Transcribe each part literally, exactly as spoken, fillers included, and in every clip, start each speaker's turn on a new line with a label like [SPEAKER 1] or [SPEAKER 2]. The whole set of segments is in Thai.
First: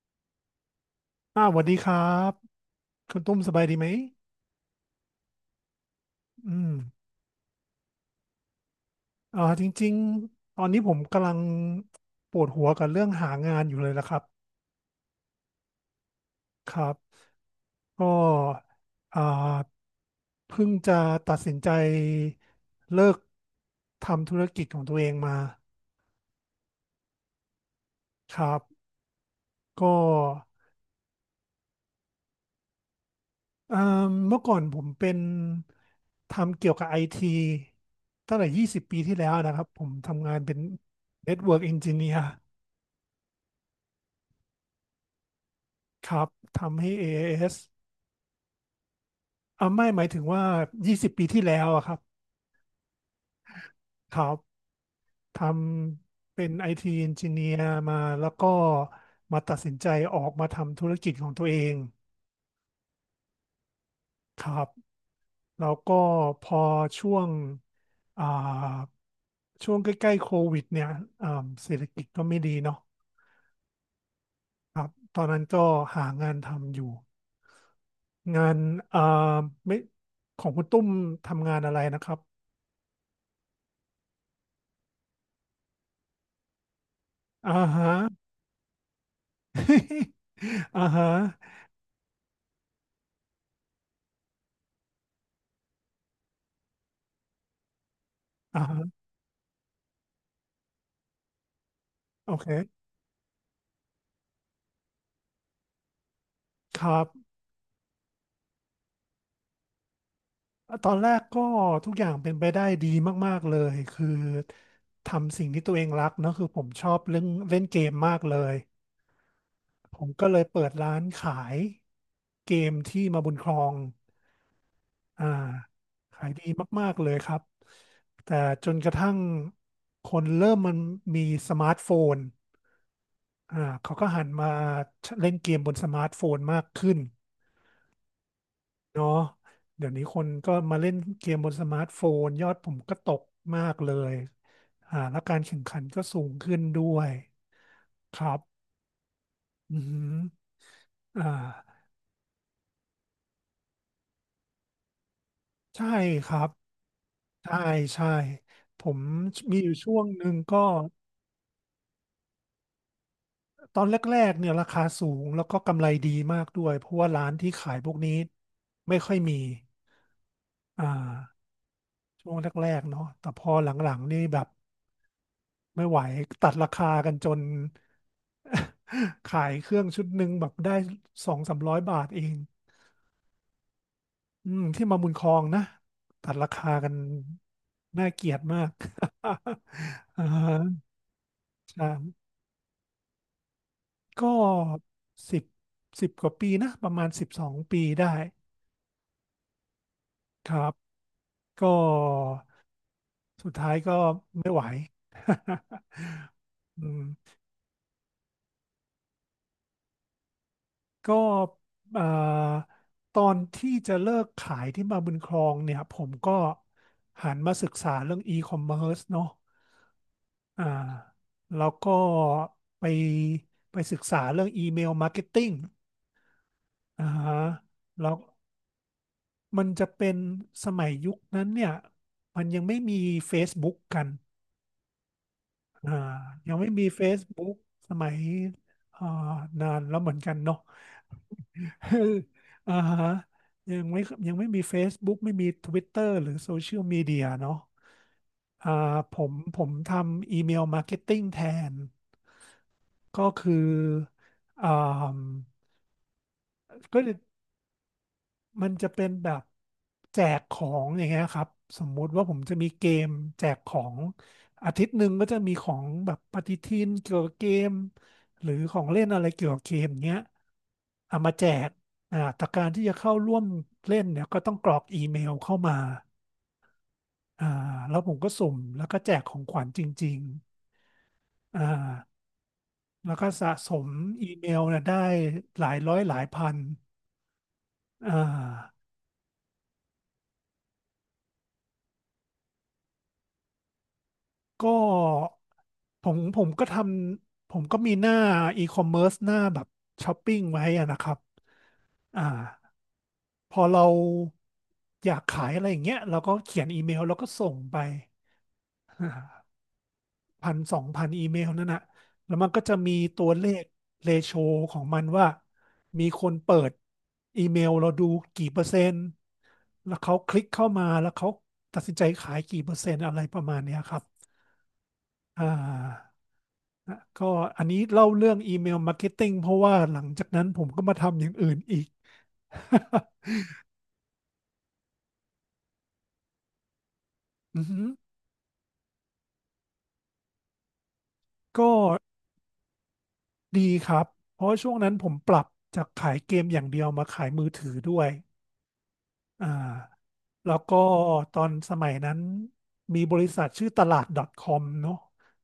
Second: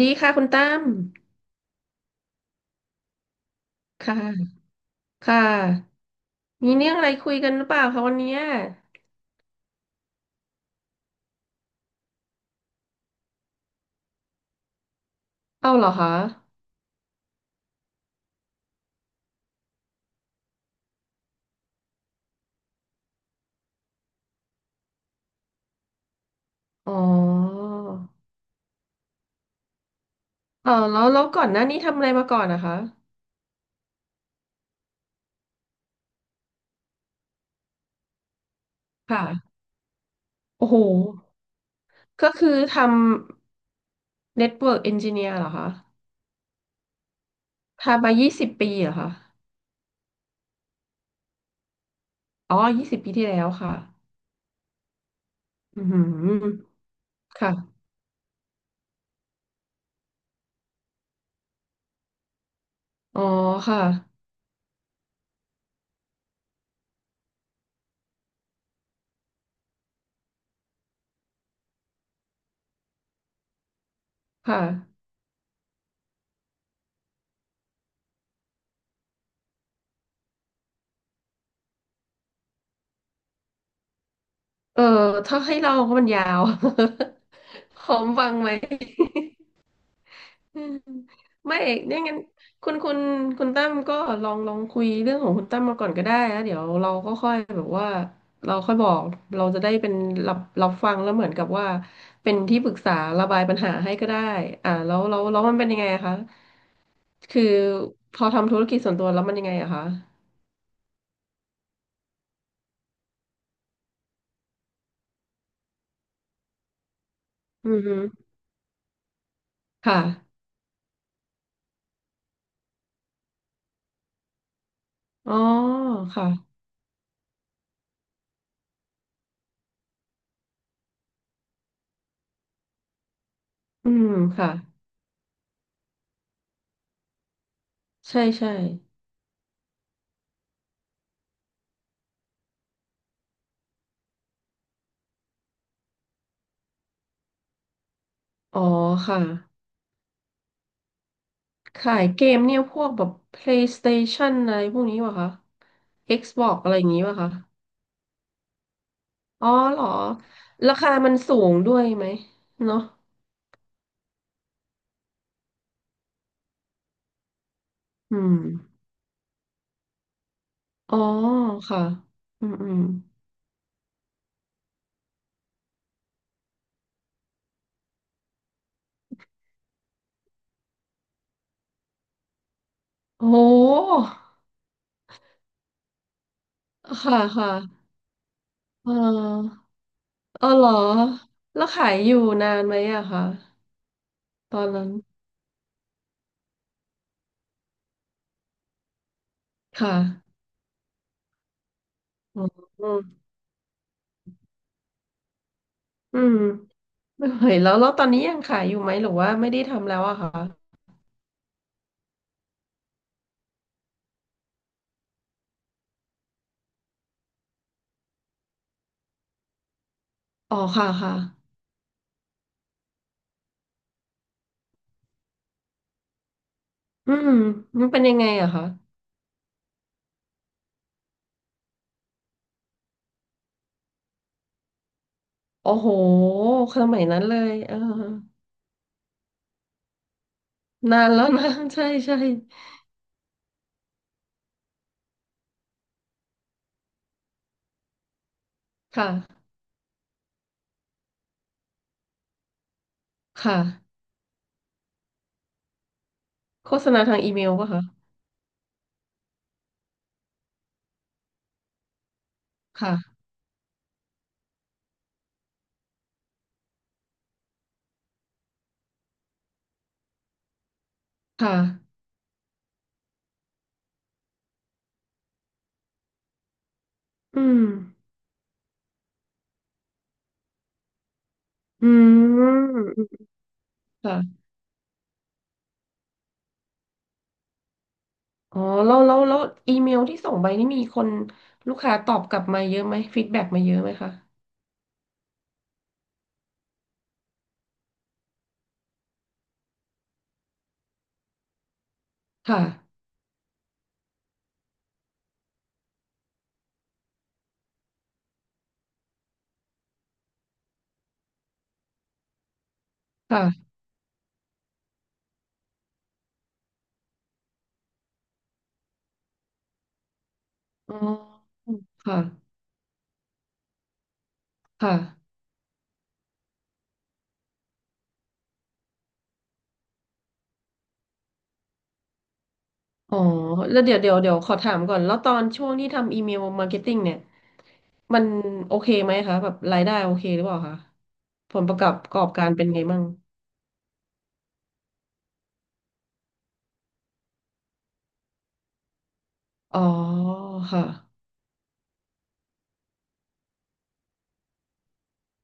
[SPEAKER 1] ดีค่ะคุณตั้ม
[SPEAKER 2] อ่าสวัสดีครับคุณตุ้มสบายดีไหม
[SPEAKER 1] ค่ะค่ะ
[SPEAKER 2] อืม
[SPEAKER 1] มีเรื่องอะไรคุยกันหรือเปล่าคะวันเนี้ย
[SPEAKER 2] อ่าจริงๆตอนนี้ผมกำลังปวดหัวกับเรื่องหางานอยู่เลยละครับ
[SPEAKER 1] เอาเหรอคะ
[SPEAKER 2] ครับก็อ่าเพิ่งจะตัดสินใจเลิกทำธุรกิจของตัวเองมา
[SPEAKER 1] อ๋อ
[SPEAKER 2] ครับก็
[SPEAKER 1] เออแล้วแล้วก่อนหน้านี้ทำอะไรมาก่อนนะคะ
[SPEAKER 2] อ่าเมื่อก่อนผมเป็นทำเกี่ยวกับไอทีตั้งแต่ยี่สิบปีที่แล้ว
[SPEAKER 1] ค่ะ
[SPEAKER 2] นะครับผมทำงานเป็น
[SPEAKER 1] โอ้โห
[SPEAKER 2] Network Engineer
[SPEAKER 1] ก็คือทำ Network Engineer เหรอคะ
[SPEAKER 2] ครับทำให้ a a s อเอส
[SPEAKER 1] ทำมายี่สิบปีเหรอคะ
[SPEAKER 2] อ่าไม่หมายถึงว่ายี่สิบปีที่แล้วอะครับ
[SPEAKER 1] อ๋อยี่สิบปีที่แล้วค่ะ
[SPEAKER 2] ครับท
[SPEAKER 1] อือหือ
[SPEAKER 2] ำเป็น ไอ ที
[SPEAKER 1] ค่ะ
[SPEAKER 2] Engineer มาแล้วก็มาตัดสินใจออกมาทำธุรกิจของตัวเอง
[SPEAKER 1] อ๋อค่ะ
[SPEAKER 2] ครับแล้วก็พอช่วงอ่าช่วงใกล้ๆโควิดเนี่ยอ่าเศรษฐกิจก็ไม่ดีเนาะ
[SPEAKER 1] ค่ะ
[SPEAKER 2] ตอนนั้นก็หางานทำอยู่งานอ่าไม่ของคุณตุ้มทำงานอะไรนะครับ
[SPEAKER 1] เออ ถ้าให้เราก็มันยาว
[SPEAKER 2] อ่า
[SPEAKER 1] พ
[SPEAKER 2] ฮะ
[SPEAKER 1] ร้อมฟังไหม อืม
[SPEAKER 2] อ่าฮะ
[SPEAKER 1] ไม่เนี่ยงั้นคุณคุณคุณตั้มก็ลองลองคุยเรื่องของคุณตั้มมาก่อนก็ได้แล้วเดี๋ยวเราก็ค่อยแบบว่าเรา
[SPEAKER 2] อ่า
[SPEAKER 1] ค่อย
[SPEAKER 2] ฮะ
[SPEAKER 1] บอกเราจะได้เป็นรับรับฟังแล้วเหมือนกับว่า
[SPEAKER 2] โอ
[SPEAKER 1] เป็น
[SPEAKER 2] เค
[SPEAKER 1] ที่ปรึกษาระบายปัญหาให้ก็ได้อ่าแล้วแล้วแล้วมันเป็นยังไงอะคะ
[SPEAKER 2] ครับ
[SPEAKER 1] คือพอทำธุรกิจส่วนตัวแล้วมันยังไงอะคะ
[SPEAKER 2] ตอนแรกก็ทุกอย่างเป็นไปได้ดีมากๆเลยคือทำสิ่งที่ตัวเองรักเนอะคือผมชอบเรื่องเล่น
[SPEAKER 1] อื
[SPEAKER 2] เก
[SPEAKER 1] อ
[SPEAKER 2] ม
[SPEAKER 1] ฮึ
[SPEAKER 2] มากเลยผ
[SPEAKER 1] ค่ะ
[SPEAKER 2] มก็เลยเปิดร้านขายเกมที่มาบุญครองอ่า
[SPEAKER 1] อ๋อ
[SPEAKER 2] ขายดี
[SPEAKER 1] ค่ะ
[SPEAKER 2] มากๆเลยครับแต่จนกระทั่งคนเริ่มมันมีสมาร์ทโฟนอ่า
[SPEAKER 1] อื
[SPEAKER 2] เขาก็
[SPEAKER 1] ม
[SPEAKER 2] หันมา
[SPEAKER 1] ค่ะ
[SPEAKER 2] เล่นเกมบนสมาร์ทโฟนมากขึ้น
[SPEAKER 1] ใช่ใช่
[SPEAKER 2] เนาะเดี๋ยวนี้คนก็มาเล่นเกมบนสมาร์ทโฟนยอดผมก็ตกมากเลยอ่าแล้วการแข่งขันก็สูงขึ้นด้วยครับ
[SPEAKER 1] อ๋อค่ะ
[SPEAKER 2] อือหืออ่า
[SPEAKER 1] ขายเกมเนี่ยพวกแบบ PlayStation อะไรพวกนี้ป่ะคะ
[SPEAKER 2] ใช่ครับ
[SPEAKER 1] Xbox อะไรอย่างงี้ป่ะคะ
[SPEAKER 2] ใช่ใช่ผม
[SPEAKER 1] อ๋อ
[SPEAKER 2] มีอยู่
[SPEAKER 1] เหรอ
[SPEAKER 2] ช่วงหนึ่งก็
[SPEAKER 1] ราคามันสูงด้วยไหมเนาะ
[SPEAKER 2] ตอนแรกๆเนี่ยราคาสูงแล้วก็กำไรดีมากด้วยเพราะว่าร้านที่ขายพวกนี้
[SPEAKER 1] อืม
[SPEAKER 2] ไม่ค่อยมีอ่
[SPEAKER 1] อ๋อ
[SPEAKER 2] า
[SPEAKER 1] ค่ะ
[SPEAKER 2] ช่วง
[SPEAKER 1] อืมอื
[SPEAKER 2] แร
[SPEAKER 1] ม
[SPEAKER 2] กๆเนาะแต่พอหลังๆนี่แบบ ไม่ไหวตัดราคากันจน ขายเครื่องชุดหนึ่งแบบได้สองสามร้อยบาทเอง
[SPEAKER 1] โอ้โห
[SPEAKER 2] อืมที่มาบุญครองนะตัดราคากัน
[SPEAKER 1] ค่ะค่ะ
[SPEAKER 2] น่าเกลียดมาก
[SPEAKER 1] เออ
[SPEAKER 2] อ่า
[SPEAKER 1] เออเหรอแล้ว
[SPEAKER 2] ใช่
[SPEAKER 1] ขายอยู่นานไหมอะคะ
[SPEAKER 2] ก็
[SPEAKER 1] ตอนนั้น
[SPEAKER 2] สิบสิบกว่าปีนะประมาณสิบสองปีได้
[SPEAKER 1] ค่ะ
[SPEAKER 2] ครับก็
[SPEAKER 1] อ๋อ
[SPEAKER 2] สุดท้ายก็ไม่ไหว
[SPEAKER 1] อื ม
[SPEAKER 2] อืม
[SPEAKER 1] ไม่ไหวแล้วแล้วตอนนี้ยังขายอยู่ไหมหรือว่าไม่ได้ทำแล้วอะคะ
[SPEAKER 2] ก็เอ่อตอนที่จะเลิกขายที่มาบุญครองเนี่ยผมก็หันมาศึกษาเรื่อง e-commerce เนาะ
[SPEAKER 1] อ๋อ
[SPEAKER 2] อ่า
[SPEAKER 1] ค่ะค่ะ
[SPEAKER 2] แล้วก็ไปไปศึกษาเรื่อง email marketing อ่า
[SPEAKER 1] อืม
[SPEAKER 2] ฮะ
[SPEAKER 1] มันเป็น
[SPEAKER 2] แล้
[SPEAKER 1] ยั
[SPEAKER 2] ว
[SPEAKER 1] งไงอะคะ
[SPEAKER 2] มันจะเป็นสมัยยุคนั้นเนี่ยมันยังไม่มี Facebook กัน
[SPEAKER 1] โอ้โห
[SPEAKER 2] อ่ายังไม่
[SPEAKER 1] ส
[SPEAKER 2] มี
[SPEAKER 1] มัยนั้นเลย
[SPEAKER 2] Facebook
[SPEAKER 1] เออ
[SPEAKER 2] สมัยอ่านานแล้วเหมือนกันเนาะ
[SPEAKER 1] นานแล้วนะ ใช่ใช่
[SPEAKER 2] อ่าฮะยังไม่ยังไม่มี Facebook ไม่มี Twitter หรือโซเชียลมีเดียเนาะอ่าผม
[SPEAKER 1] ค่ะ
[SPEAKER 2] ผมทำอีเมลมาร์เก็ตติ้งแทนก็คื
[SPEAKER 1] ค่ะ
[SPEAKER 2] ออ่า
[SPEAKER 1] โฆษ
[SPEAKER 2] ก็
[SPEAKER 1] ณาทางอีเมลป่ะคะ
[SPEAKER 2] มันจะเป็นแบบแจกของอย่างเงี้ยครับสมมุติว่าผมจะมีเกม
[SPEAKER 1] ค่ะ
[SPEAKER 2] แจกของอาทิตย์หนึ่งก็จะมีของแบบปฏิทินเกี่ยวกับเกมหรือของเล่นอะไรเกี่ยวกับเกมเงี้ยเอามาแจ
[SPEAKER 1] ค่ะ
[SPEAKER 2] กอ่าแต่การที่จะเข้าร่วมเล่นเนี่ยก็ต้องกรอกอีเมลเข้ามา
[SPEAKER 1] อื
[SPEAKER 2] อ่า
[SPEAKER 1] ม
[SPEAKER 2] แล้วผมก็สุ่มแล้วก็แจกของขวัญจริงๆอ่า
[SPEAKER 1] อืมอืม
[SPEAKER 2] แล้วก็สะสม
[SPEAKER 1] ค่ะ
[SPEAKER 2] อีเมลเนี่ยได้หลายร้อยหลายพันอ่
[SPEAKER 1] อ๋อ
[SPEAKER 2] า
[SPEAKER 1] แล้วแล้วแล้วอีเมลที่ส่งไปนี่มีคนลูกค้าตอบกลับมาเยอะไหมฟีดแบ็กมาเยอะไหมคะ
[SPEAKER 2] ก็ผมผมก็ทำผมก็มีหน้าอีคอมเมิร์ซหน้าแบบช้อปปิ้งไว้อะนะครับอ่า
[SPEAKER 1] ค่ะ
[SPEAKER 2] พอเราอยากขายอะไรอย่างเงี้ยเราก็เขียนอีเมลแล้วก็ส่งไปพันสองพันอีเมลนั่นน่ะแล้วมันก็จะมีตัวเลข
[SPEAKER 1] ค่ะ
[SPEAKER 2] เรโชของมันว่ามีคนเปิดอีเมลเราดูกี่เปอร์เซ็นต์แล้วเขาคลิกเข้ามา
[SPEAKER 1] อ๋อ
[SPEAKER 2] แล้วเขาตัดสินใจขาย
[SPEAKER 1] ค่ะ
[SPEAKER 2] กี่เปอร์เซ็นต์อะไรประมาณเนี้ยครับ
[SPEAKER 1] ค่ะ
[SPEAKER 2] อ่า ก็อันนี้เล่าเรื่องอีเมลมาร์เก็ตติ้งเพราะว่าหลังจากนั้นผมก็มาทำอย่างอื่นอีก
[SPEAKER 1] อ๋อแล้วเดี๋ยวเดี๋ยวเดี๋ยวขอถามก่อนแล้วตอนช่วงที่ทำอีเมลมาร์เก็ตติ้งเนี่ย
[SPEAKER 2] อือฮึ
[SPEAKER 1] มันโอเคไหมคะแบบรายได้โอเคหรือเปล่าคะผล
[SPEAKER 2] ก็
[SPEAKER 1] ประกอบประกอบการเป็นไงมั่ง
[SPEAKER 2] ดีครับเพราะช่วงนั้นผมปรับจากขายเกมอย่างเดียวมาขายมือถือด้วยอ่า
[SPEAKER 1] อ๋อ
[SPEAKER 2] แล้วก็
[SPEAKER 1] ค่ะ
[SPEAKER 2] ตอนสมัยนั้นมีบริษัทชื่อตลาด .com เนอะ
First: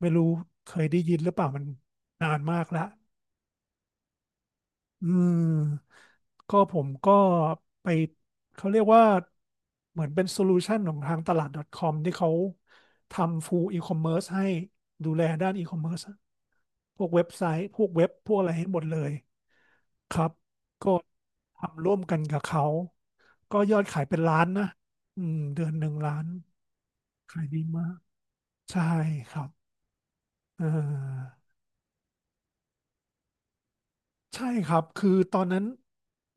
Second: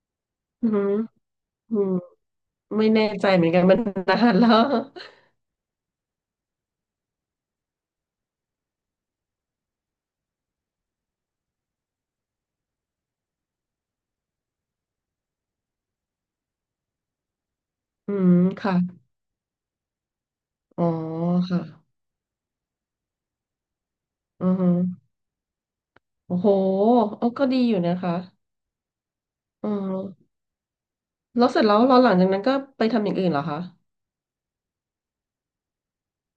[SPEAKER 2] ไม่รู้
[SPEAKER 1] อื
[SPEAKER 2] เคย
[SPEAKER 1] ม
[SPEAKER 2] ได้ยินหรือเปล่ามัน
[SPEAKER 1] อืม
[SPEAKER 2] นานมากแล้ว
[SPEAKER 1] ไม่แน่ใจเหมือนกันมันนานแล้ว
[SPEAKER 2] อืมก็ผมก็ไปเขาเรียกว่าเหมือนเป็นโซลูชันของทางตลาด .com ที่เขาทำ full e-commerce ให้ดูแลด้าน e-commerce พวกเว็บไซต์พวกเว็ บ
[SPEAKER 1] อื
[SPEAKER 2] พ
[SPEAKER 1] ม
[SPEAKER 2] วกอะไรให้
[SPEAKER 1] ค่ะ
[SPEAKER 2] หมดเลยครับ
[SPEAKER 1] อ๋อ
[SPEAKER 2] ก็ทำร่
[SPEAKER 1] ค่ะ
[SPEAKER 2] วมกันกับเขาก็ยอดขายเป็นล้า
[SPEAKER 1] อื
[SPEAKER 2] น
[SPEAKER 1] อ
[SPEAKER 2] นะ
[SPEAKER 1] ฮึ
[SPEAKER 2] อืมเดือนหนึ่งล้าน
[SPEAKER 1] โอ้โหเออ
[SPEAKER 2] ขา
[SPEAKER 1] ก็
[SPEAKER 2] ย
[SPEAKER 1] ดี
[SPEAKER 2] ดี
[SPEAKER 1] อยู่
[SPEAKER 2] มา
[SPEAKER 1] นะ
[SPEAKER 2] ก
[SPEAKER 1] คะ
[SPEAKER 2] ใช่ครับ
[SPEAKER 1] อือฮึ
[SPEAKER 2] เออ
[SPEAKER 1] แล้วเสร็จแล้วเราหลังจากนั้นก็ไปทำอย่างอื่นเหรอคะ
[SPEAKER 2] ใช่ครับคือตอนนั้น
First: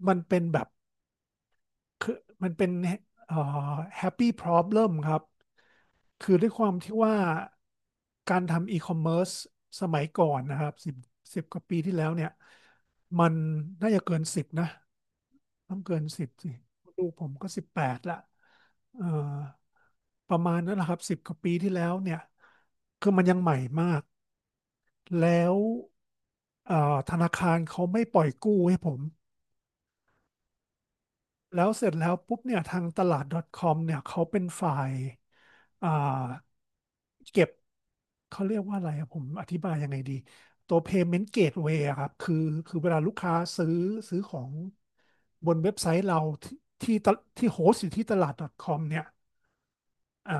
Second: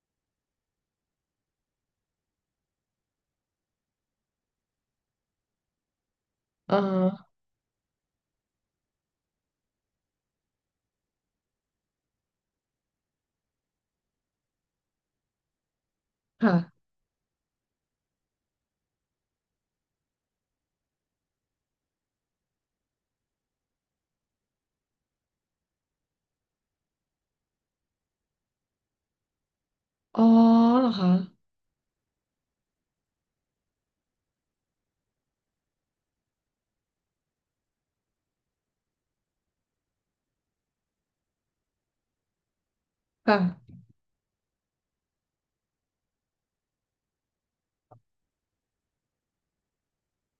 [SPEAKER 2] มันเป็นแบบ คือมันเป็นเอ่อ happy problem ครับคือด้วยความ
[SPEAKER 1] อ่า
[SPEAKER 2] ที่
[SPEAKER 1] ฮะ
[SPEAKER 2] ว่าการทำ e-commerce สมัยก่อนนะครับสิบสิบกว่าปีที่แล้วเนี่ยมันน่าจะเกินสิบนะต้องเกินสิบสิ
[SPEAKER 1] ค่ะ
[SPEAKER 2] ลูกผมก็สิบแปดละเอ่อประมาณนั้นแหละครับสิบกว่าปีที่แล้วเนี่ยคือมันยังใหม่มากแล้วเอ่อธนาคารเขาไม่ปล่อยกู้ให้ผม
[SPEAKER 1] อ๋อเหรอคะ
[SPEAKER 2] แล้วเสร็จแล้วปุ๊บเนี่ยทางตลาด .com เนี่ยเขาเป็นฝ่ายอ่าเก็บเขาเรียกว่าอะไรอะผมอธิบายยังไงดีตัว payment gateway อะครับคือคือเวลาลูกค้าซื้อ
[SPEAKER 1] ค่ะ
[SPEAKER 2] ซื้อของบนเว็บไซต์เราที่ที่ตะที่โฮสต์อยู่ที่ตลาด .com เนี่ยอ่า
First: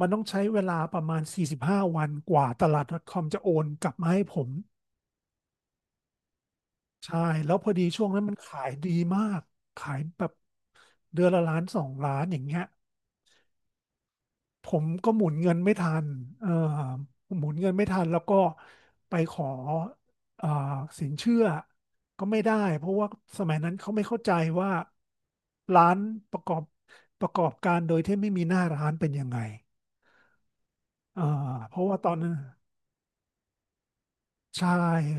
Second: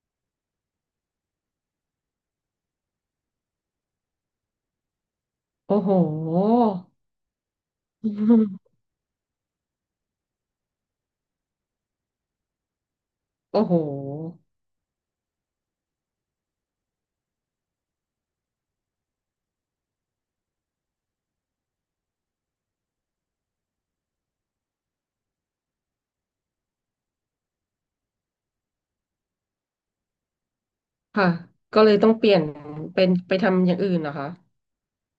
[SPEAKER 2] มันต้องใช้เวลาประมาณสี่สิบห้าวันกว่าตลาด .com จะโอนกลับมาให้ผม
[SPEAKER 1] โอ้โห
[SPEAKER 2] ใช่แล้วพอดีช่ ว
[SPEAKER 1] อื
[SPEAKER 2] งนั้นมันขาย
[SPEAKER 1] ม
[SPEAKER 2] ดีมากขายแบบเดือนละล้านสองล้านอย่างเงี้ย
[SPEAKER 1] โอ้โห
[SPEAKER 2] ผมก็หมุนเงินไม่ทันเออหมุนเงินไม่ทันแล้วก็ไปขอเอ่อสินเชื่อก็ไม่ได้เพราะว่าสมัยนั้นเขาไม่เข้าใจว่าร้านประกอบประกอบการโดยที่ไม่มีหน้าร้านเป็นยังไงเอ่
[SPEAKER 1] ค่ะ
[SPEAKER 2] อเพ
[SPEAKER 1] ก็
[SPEAKER 2] ราะ
[SPEAKER 1] เลย
[SPEAKER 2] ว่าต
[SPEAKER 1] ต้อ
[SPEAKER 2] อ
[SPEAKER 1] ง
[SPEAKER 2] น
[SPEAKER 1] เป
[SPEAKER 2] นั้
[SPEAKER 1] ลี่
[SPEAKER 2] น
[SPEAKER 1] ยนเป็นไปทำอย่างอื่นเหรอคะ
[SPEAKER 2] ใช่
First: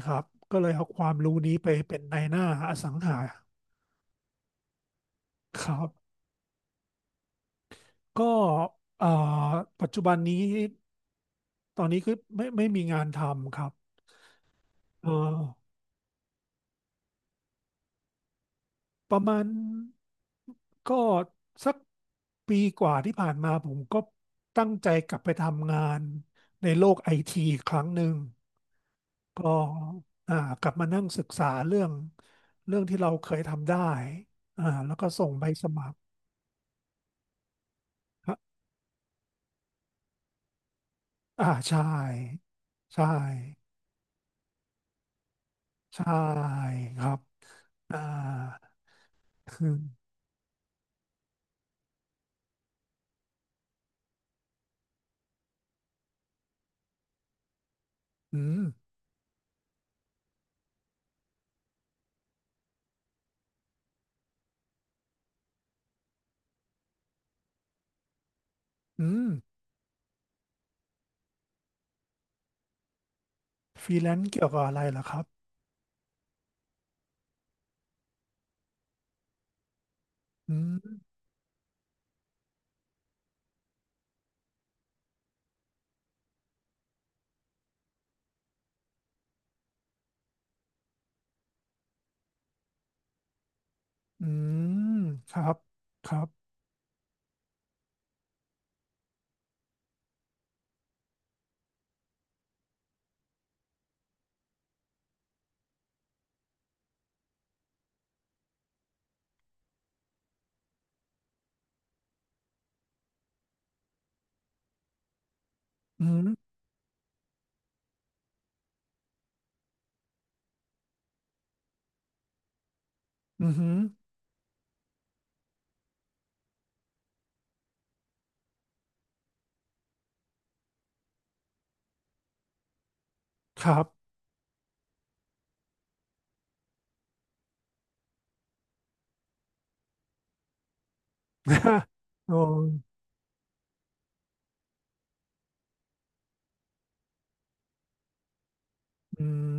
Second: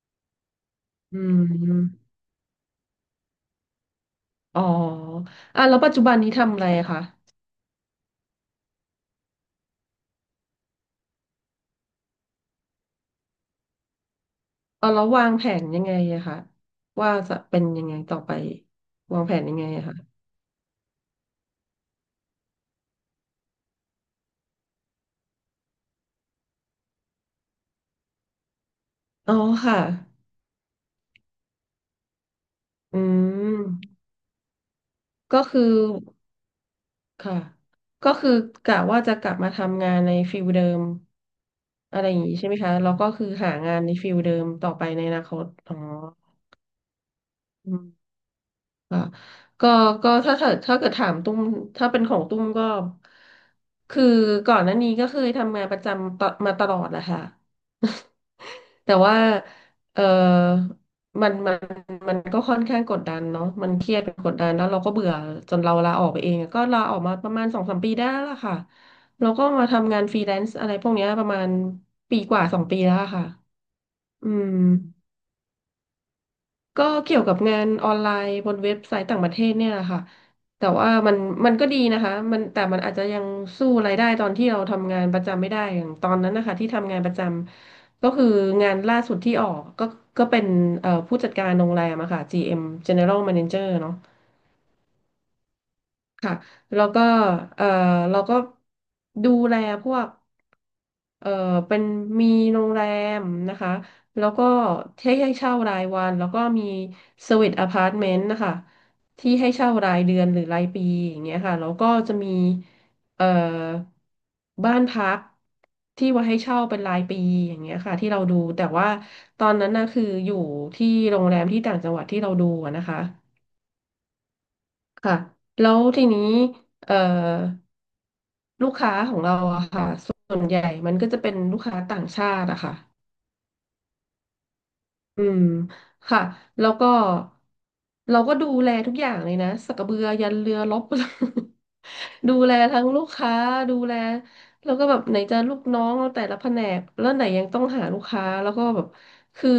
[SPEAKER 2] ครับก็เลยเอาความ
[SPEAKER 1] อื
[SPEAKER 2] รู้นี้ไปเป็น
[SPEAKER 1] ม
[SPEAKER 2] นายหน้าอสังหา
[SPEAKER 1] อ๋อ
[SPEAKER 2] ค
[SPEAKER 1] อ่ะ
[SPEAKER 2] รั
[SPEAKER 1] แล้ว
[SPEAKER 2] บ
[SPEAKER 1] ปัจจุบันนี้ทำอะไรอะคะ
[SPEAKER 2] ก็เอ่อปัจจุบันนี้ตอนนี้คือไม่ไม่มีงานทำครับ
[SPEAKER 1] เอาแล้ว
[SPEAKER 2] เอ
[SPEAKER 1] วาง
[SPEAKER 2] อ
[SPEAKER 1] แผนยังไงอะคะว่าจะเป็นยังไงต่อไป
[SPEAKER 2] ป
[SPEAKER 1] วา
[SPEAKER 2] ระ
[SPEAKER 1] งแผ
[SPEAKER 2] มา
[SPEAKER 1] น
[SPEAKER 2] ณ
[SPEAKER 1] ยังไงอะคะ
[SPEAKER 2] ก็สักปีกว่าที่ผ่านมาผมก็ตั้งใจกลับไปทำงานในโลกไอทีกครั้งหนึ่ง
[SPEAKER 1] อ๋อ
[SPEAKER 2] ก็
[SPEAKER 1] ค่ะ
[SPEAKER 2] อ่ากลับมานั่งศึกษาเรื่องเรื่อง
[SPEAKER 1] อื
[SPEAKER 2] ที่เราเคยทำได้
[SPEAKER 1] ม
[SPEAKER 2] อ่าแล้วก็ส่ง
[SPEAKER 1] ก็
[SPEAKER 2] ใบ
[SPEAKER 1] คือ
[SPEAKER 2] สมัคร
[SPEAKER 1] ค่ะก็คือ
[SPEAKER 2] ฮะ
[SPEAKER 1] กะว่าจะกลับมาทำงานในฟิลเดิม
[SPEAKER 2] อ่าใช่
[SPEAKER 1] อะไรอย่างนี้ใช่ไหมคะแล้ว
[SPEAKER 2] ใช่
[SPEAKER 1] ก็คือหางานในฟิลเดิมต่อไปในอนาคตอ๋อ
[SPEAKER 2] ใช่ครับ
[SPEAKER 1] อื
[SPEAKER 2] อ่า
[SPEAKER 1] ม ค่ะ
[SPEAKER 2] คื
[SPEAKER 1] ก็
[SPEAKER 2] อ
[SPEAKER 1] ก็ถ้าถ้าถ้าเกิดถามตุ้มถ้าเป็นของตุ้มก็คือก่อนหน้านี้ก็เคยทำงานประจำตอมาตลอดแหละค่ะ
[SPEAKER 2] อืม
[SPEAKER 1] แต่ว่าเออมันมันมันก็ค่อนข้างกดดันเนาะมันเครียดเป็นกดดันแล้วเราก็เบื่อจนเราลาออกไปเองก็ลาออกมาประมาณสองสามปีได้แล้วล่ะค่ะ
[SPEAKER 2] อืม
[SPEAKER 1] เราก็มาทำงานฟรีแลนซ์อะไรพวกเนี้ยประมาณปีกว่าสองปีแล้วอะค่ะ
[SPEAKER 2] ฟรีแลน
[SPEAKER 1] อื
[SPEAKER 2] ซ์เกี่ย
[SPEAKER 1] ม
[SPEAKER 2] วกับอะไรเหรอครับ
[SPEAKER 1] ก็เกี่ยวกับงานออนไลน์บนเว็บไซต์ต่างประเทศเนี่ยแหละค่ะ
[SPEAKER 2] อื
[SPEAKER 1] แต่ว่า
[SPEAKER 2] ม
[SPEAKER 1] มันมันก็ดีนะคะมันแต่มันอาจจะยังสู้รายได้ตอนที่เราทำงานประจำไม่ได้อย่างตอนนั้นนะคะที่ทำงานประจำก็คืองานล่าสุดที่ออกก็ก็เป็นเอ่อผู้จัดการโรงแรมอะค่ะ จี เอ็ม General Manager เนอะ
[SPEAKER 2] อืมครับครับ
[SPEAKER 1] ค่ะแล้วก็เออเราก็ดูแลพวกเออเป็นมีโรงแรมนะคะแล้วก็ให้ให้เช่ารายวันแล้วก็มีสวีทอพาร์ตเมนต์นะคะที่ให้เช่ารายเดือนหรือรายปีอย่างเงี้ยค่ะแล้วก็จะมีเอ่อบ้านพัก
[SPEAKER 2] อื
[SPEAKER 1] ที่ไว่าให้
[SPEAKER 2] ม
[SPEAKER 1] เช่าเป็นรายปีอย่างเงี้ยค่ะที่เราดูแต่ว่าตอนนั้นน่ะคืออยู่ที่โรงแรมที่ต่างจังหวัดที่เราดูอะนะคะ
[SPEAKER 2] อือหือ
[SPEAKER 1] ค่ะแล้วทีนี้เอ่อ ลูกค้าของเราอะค่ะส่วนใหญ่มันก็จะเป็นลูกค้าต่างชาติอะค่ะ
[SPEAKER 2] ครับ
[SPEAKER 1] อืมค่ะแล้วก็เราก็ดูแลทุกอย่างเลยนะสักกระเบือยันเรือรบ
[SPEAKER 2] โอ้
[SPEAKER 1] ดูแลทั้งลูกค้าดูแลแล้วก็แบบไหนจะลูกน้องเราแต่ละแผนกแล้วไหนยังต้องหาลูกค้าแล้วก็แบบ
[SPEAKER 2] อื
[SPEAKER 1] คือ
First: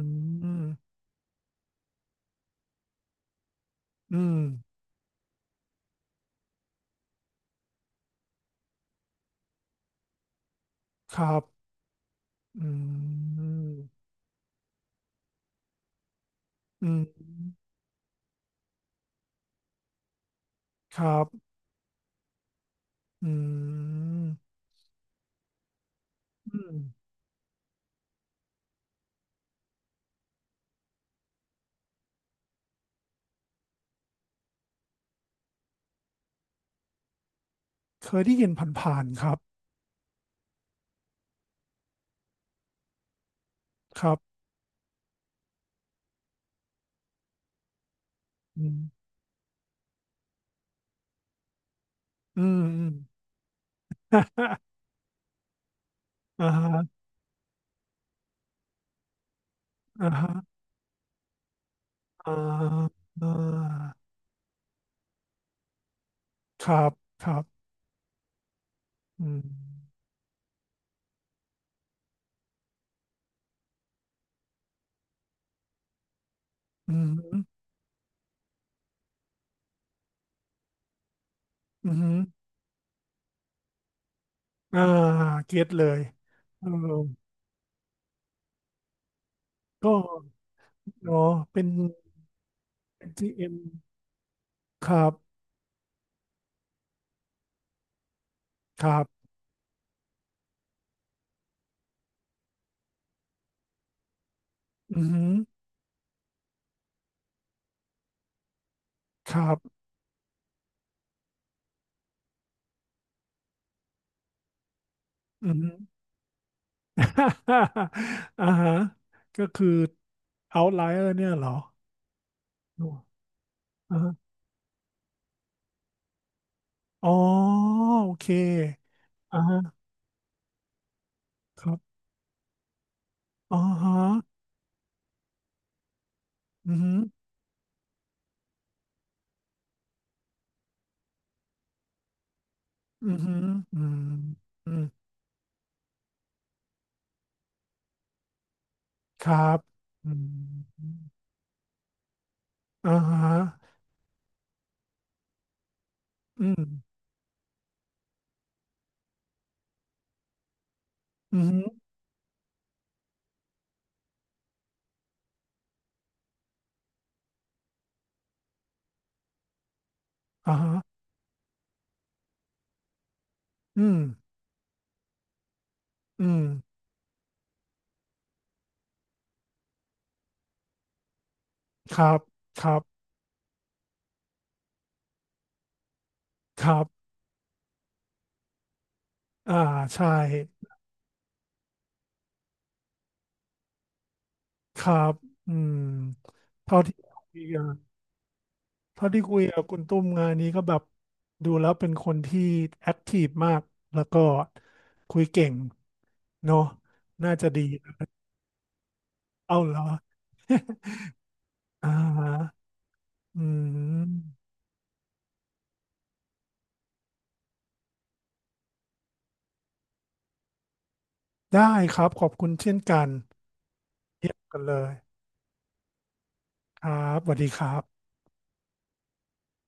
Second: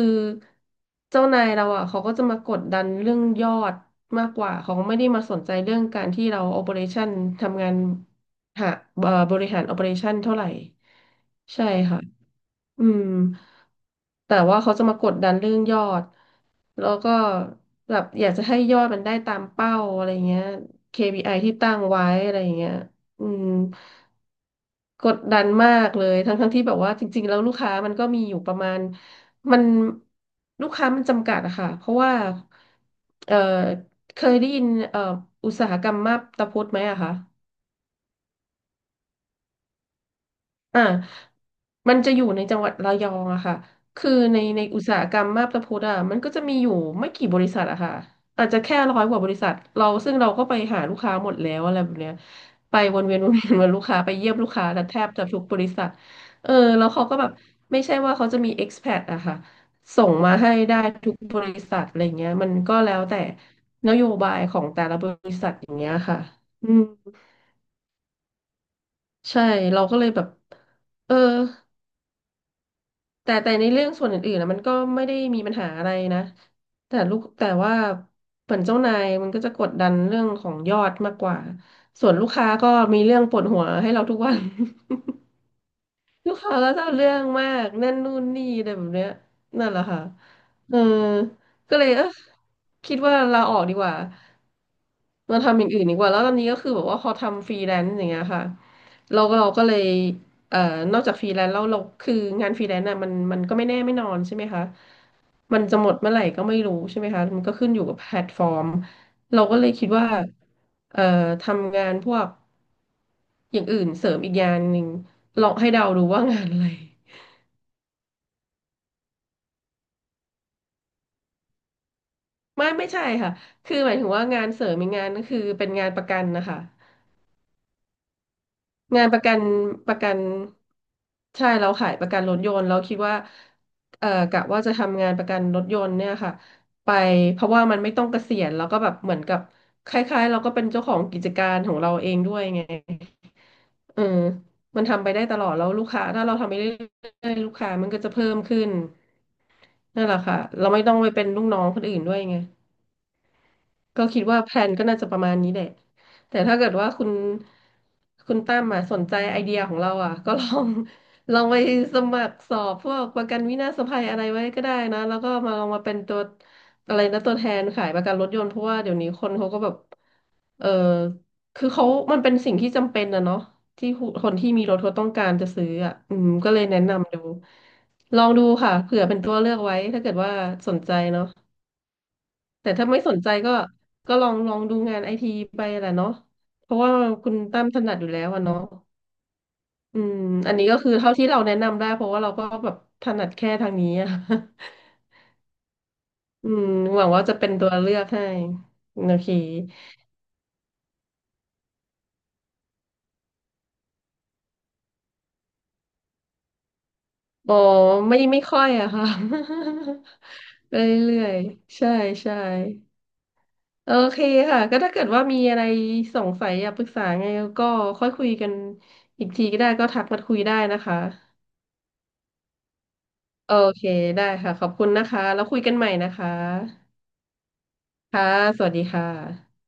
[SPEAKER 2] ม
[SPEAKER 1] เจ้านายเราอ่ะเขาก็จะมากดดันเรื่องยอด
[SPEAKER 2] อื
[SPEAKER 1] มาก
[SPEAKER 2] ม
[SPEAKER 1] กว่าเขาไม่ได้มาสนใจเรื่องการที่เราโอเปอเรชั่นทำงานหาเอ่อบริหารโอเปอเรชั่นเท่าไหร่
[SPEAKER 2] ครับ
[SPEAKER 1] ใช่ค่ะ
[SPEAKER 2] อื
[SPEAKER 1] อืม
[SPEAKER 2] ม
[SPEAKER 1] แต่ว่าเขาจะมากดดันเรื่องยอด
[SPEAKER 2] อื
[SPEAKER 1] แล้ว
[SPEAKER 2] ม
[SPEAKER 1] ก็แบบอยากจะให้ยอดมันได้ตามเป้าอะไรเงี้ย
[SPEAKER 2] ครับ
[SPEAKER 1] เค พี ไอ ที่ตั้งไว้อะไรเงี้ยอื
[SPEAKER 2] อื
[SPEAKER 1] ม
[SPEAKER 2] ม
[SPEAKER 1] กดดันมากเลยทั้งทั้ง
[SPEAKER 2] อื
[SPEAKER 1] ที่แบ
[SPEAKER 2] ม
[SPEAKER 1] บว่าจริงๆแล้วลูกค้ามันก็มีอยู่ประมาณมันลูกค้ามันจำกัดอะค่ะเพราะว่าเออเคยได้ยินเอออุตสาหกรรมมาบตาพุดไหมอะคะ
[SPEAKER 2] เคยได้ยินผ่านๆครับ
[SPEAKER 1] อ่ามันจะอยู่ในจังหวัดระยองอะค่ะ
[SPEAKER 2] ค
[SPEAKER 1] คือ
[SPEAKER 2] รับ
[SPEAKER 1] ในในอุตสาหกรรมมาบตาพุดอะมันก็จะมีอยู่ไม่กี่บริษัทอะค่ะอาจจะ
[SPEAKER 2] อื
[SPEAKER 1] แค่
[SPEAKER 2] ม
[SPEAKER 1] ร้อยกว่าบริษัทเราซึ่งเราก็ไปหาลูกค้าหมดแล้วอะไรแบบเนี้ย
[SPEAKER 2] อืม
[SPEAKER 1] ไป
[SPEAKER 2] อืม
[SPEAKER 1] วนเวียนวนเวียนวนลูกค้าไปเยี่ยมลูกค้าแต่แทบจะทุกบริษัท
[SPEAKER 2] อ่
[SPEAKER 1] เออแล้ว
[SPEAKER 2] า
[SPEAKER 1] เขาก็แบบไม่ใช่ว่าเขาจะมี expat อะค่ะส่
[SPEAKER 2] อ่า
[SPEAKER 1] ง
[SPEAKER 2] ฮะ
[SPEAKER 1] มา
[SPEAKER 2] อ่า
[SPEAKER 1] ให้
[SPEAKER 2] ฮะ
[SPEAKER 1] ได้ทุกบริษัทอะไรเงี้
[SPEAKER 2] อ่า
[SPEAKER 1] ยมันก็แล้วแต่
[SPEAKER 2] อ่
[SPEAKER 1] น
[SPEAKER 2] า
[SPEAKER 1] โยบายของแต่ละบริษัทอย่างเงี้ยค่ะ
[SPEAKER 2] ค
[SPEAKER 1] อื
[SPEAKER 2] รั
[SPEAKER 1] ม
[SPEAKER 2] บครับอืม
[SPEAKER 1] ใช่เราก็เลยแบบเออ แต่แต่ในเรื่องส่วนอื่นๆนะมันก็ไม่ได้มีปัญหาอะไรนะ
[SPEAKER 2] อื
[SPEAKER 1] แต่ลูกแต่
[SPEAKER 2] ม
[SPEAKER 1] ว่าเหมือนเจ้านายมันก็จะกดดันเรื่องของยอดมากกว่า
[SPEAKER 2] อื
[SPEAKER 1] ส่ว
[SPEAKER 2] ม
[SPEAKER 1] นลูกค้าก็มีเรื่องปวดหัวให้เราทุกวัน
[SPEAKER 2] อ่าเก็ตเลย
[SPEAKER 1] ลูกค้า
[SPEAKER 2] เออ
[SPEAKER 1] ก็จะเอาเรื่องมากนั่นนู่นนี่อะไรแบบเนี้ยนั่นแหละ
[SPEAKER 2] ก็
[SPEAKER 1] ค่ะเออ
[SPEAKER 2] เนาะเป็น
[SPEAKER 1] ก็เลยเออคิดว่า
[SPEAKER 2] จี
[SPEAKER 1] ลา
[SPEAKER 2] เอ็
[SPEAKER 1] อ
[SPEAKER 2] ม
[SPEAKER 1] อกดีกว่า
[SPEAKER 2] ครับ
[SPEAKER 1] มาทำอย่างอื่นดีกว่าแล้วตอนนี้ก็คือแบบว่าพอทำฟรีแลนซ์อย่างเงี้ยค่ะ
[SPEAKER 2] ครั
[SPEAKER 1] เรา
[SPEAKER 2] บ
[SPEAKER 1] ก็เราก็เลยเอ่อนอกจากฟรีแลนซ์แล้วเราคืองานฟรีแลนซ์น่ะมันมันก็ไม่แน่ไม่นอนใช่ไหมคะ
[SPEAKER 2] อืม
[SPEAKER 1] มันจะหมดเมื่อไหร่ก็ไม่รู้ใช่ไหมคะมันก็ขึ้นอยู่กับแพลตฟอร์ม
[SPEAKER 2] ค
[SPEAKER 1] เรา
[SPEAKER 2] รั
[SPEAKER 1] ก็
[SPEAKER 2] บ
[SPEAKER 1] เลยคิดว่าเอ่อทำงานพวกอย่างอื่นเสริมอีกงานหนึ่งล
[SPEAKER 2] อื
[SPEAKER 1] อง
[SPEAKER 2] ม
[SPEAKER 1] ให้เดาดูว่างานอะไร
[SPEAKER 2] อ่าฮะก็คือ outlier เนี่ยเหรอ
[SPEAKER 1] ไม่ไม่
[SPEAKER 2] ดู
[SPEAKER 1] ใช่ค่ะคือหมา
[SPEAKER 2] อ่า
[SPEAKER 1] ยถึง
[SPEAKER 2] ฮะ
[SPEAKER 1] ว่างานเสริมอีกงานก็คือเป็นงานประกันนะคะ
[SPEAKER 2] อ๋อโอเค
[SPEAKER 1] งานประกั
[SPEAKER 2] อ่า
[SPEAKER 1] น
[SPEAKER 2] ฮะ
[SPEAKER 1] ประกันใช่
[SPEAKER 2] ค
[SPEAKER 1] เรา
[SPEAKER 2] รับ
[SPEAKER 1] ขายประกันรถยนต์เราคิดว่า
[SPEAKER 2] อ๋อฮะ
[SPEAKER 1] เอ่อกะว่าจะทำงานประกันรถยนต์เนี่ยค่ะ
[SPEAKER 2] อื
[SPEAKER 1] ไป
[SPEAKER 2] ม
[SPEAKER 1] เพราะว่ามันไม่ต้องเกษียณแล้วก็แบบเหมือนกับคล้ายๆเราก็เป็นเจ้าของกิจการของเราเองด้วยไง
[SPEAKER 2] อหืมออืม
[SPEAKER 1] เออ
[SPEAKER 2] อื
[SPEAKER 1] มั
[SPEAKER 2] ม
[SPEAKER 1] นทำไปได้ตลอดแล้วลูกค้าถ้าเราทำไปเรื่อยๆลูกค้ามันก็จะเพิ่มขึ้น
[SPEAKER 2] ครับ
[SPEAKER 1] นั่น
[SPEAKER 2] อื
[SPEAKER 1] แหละค่ะเราไม่
[SPEAKER 2] ม
[SPEAKER 1] ต้องไปเป็นลูกน้องคนอื่นด้วยไง
[SPEAKER 2] อ่าฮะ
[SPEAKER 1] ก็คิดว่าแพลนก็น่าจะประมาณนี้แหละแต่
[SPEAKER 2] อื
[SPEAKER 1] ถ้า
[SPEAKER 2] ม
[SPEAKER 1] เกิดว่าคุณคุณตั้มมาสนใจไอเดียของเราอ่ะ ก็ลองล
[SPEAKER 2] อื
[SPEAKER 1] องไป
[SPEAKER 2] ม
[SPEAKER 1] สมัครสอบพวกประกันวินาศภัยอะไรไว้ก็ได้นะแล้วก็มาลองมาเป็นตัวอะไรนะตัวแทนขายประกันรถยนต์เพราะว่าเดี๋ยวนี้คนเขาก็แบบ
[SPEAKER 2] อ่า
[SPEAKER 1] เออ
[SPEAKER 2] ฮะ
[SPEAKER 1] คือเขามันเป็นสิ่งที่จำเป็นนะเนาะ
[SPEAKER 2] อื
[SPEAKER 1] ที่
[SPEAKER 2] ม
[SPEAKER 1] คนที่มีรถเขาต้องการจะซื้ออ่ะอื
[SPEAKER 2] อื
[SPEAKER 1] ม
[SPEAKER 2] ม
[SPEAKER 1] ก็เลยแนะนำดูลองดูค่ะเผื่อเป็นตัวเลือกไว้ถ้าเกิดว่าสนใจเนาะ
[SPEAKER 2] ครับ ค
[SPEAKER 1] แต่
[SPEAKER 2] รั
[SPEAKER 1] ถ้าไม่
[SPEAKER 2] บ
[SPEAKER 1] สนใจก็ก็ลองลองดูงานไอทีไปแหละเนาะ
[SPEAKER 2] ค
[SPEAKER 1] เพ
[SPEAKER 2] รั
[SPEAKER 1] ราะ
[SPEAKER 2] บ
[SPEAKER 1] ว่าคุณตั้มถนัดอยู่แล้วอะเนาะ
[SPEAKER 2] อ่า
[SPEAKER 1] อื
[SPEAKER 2] ใช่
[SPEAKER 1] มอันนี้ก็คือเท่าที่เราแนะนำได้เพราะว่าเราก็แบบถนัดแค่ทางนี้อะ
[SPEAKER 2] ครับอืม
[SPEAKER 1] อืม
[SPEAKER 2] เท่าที่
[SPEAKER 1] หวังว่าจะ
[SPEAKER 2] คุย
[SPEAKER 1] เป็น
[SPEAKER 2] กั
[SPEAKER 1] ตัว
[SPEAKER 2] น
[SPEAKER 1] เลือกให้
[SPEAKER 2] เท่า
[SPEAKER 1] โอ
[SPEAKER 2] ที่
[SPEAKER 1] เค
[SPEAKER 2] คุยกับคุณตุ้มงานนี้ก็แบบดูแล้วเป็นคนที่แอคทีฟมากแล้วก็คุยเก่งเนาะน่าจะ
[SPEAKER 1] อ๋อ
[SPEAKER 2] ดีนะ
[SPEAKER 1] ไม่ไม่ค่อยอะค่ะ
[SPEAKER 2] เอาเหรอ
[SPEAKER 1] ไปเรื่อยๆ ใช่
[SPEAKER 2] อ่า
[SPEAKER 1] ใช่
[SPEAKER 2] อื
[SPEAKER 1] โอเค
[SPEAKER 2] ม
[SPEAKER 1] ค่ะก็ถ้าเกิดว่ามีอะไรสงสัยอยากปรึกษาไงก็ค่อยคุยกันอีกทีก็ได้ก็ทักมาคุยได้นะคะ
[SPEAKER 2] ได้ครับขอบคุณเช่นกัน
[SPEAKER 1] โอเคได้
[SPEAKER 2] เยี่ยม
[SPEAKER 1] ค่ะ
[SPEAKER 2] กัน
[SPEAKER 1] ขอบ
[SPEAKER 2] เล
[SPEAKER 1] คุณ
[SPEAKER 2] ย
[SPEAKER 1] นะคะแล้วคุยกันใหม่นะคะ
[SPEAKER 2] ครับสวัสดีครับ
[SPEAKER 1] ค่ะสวัสดีค่ะ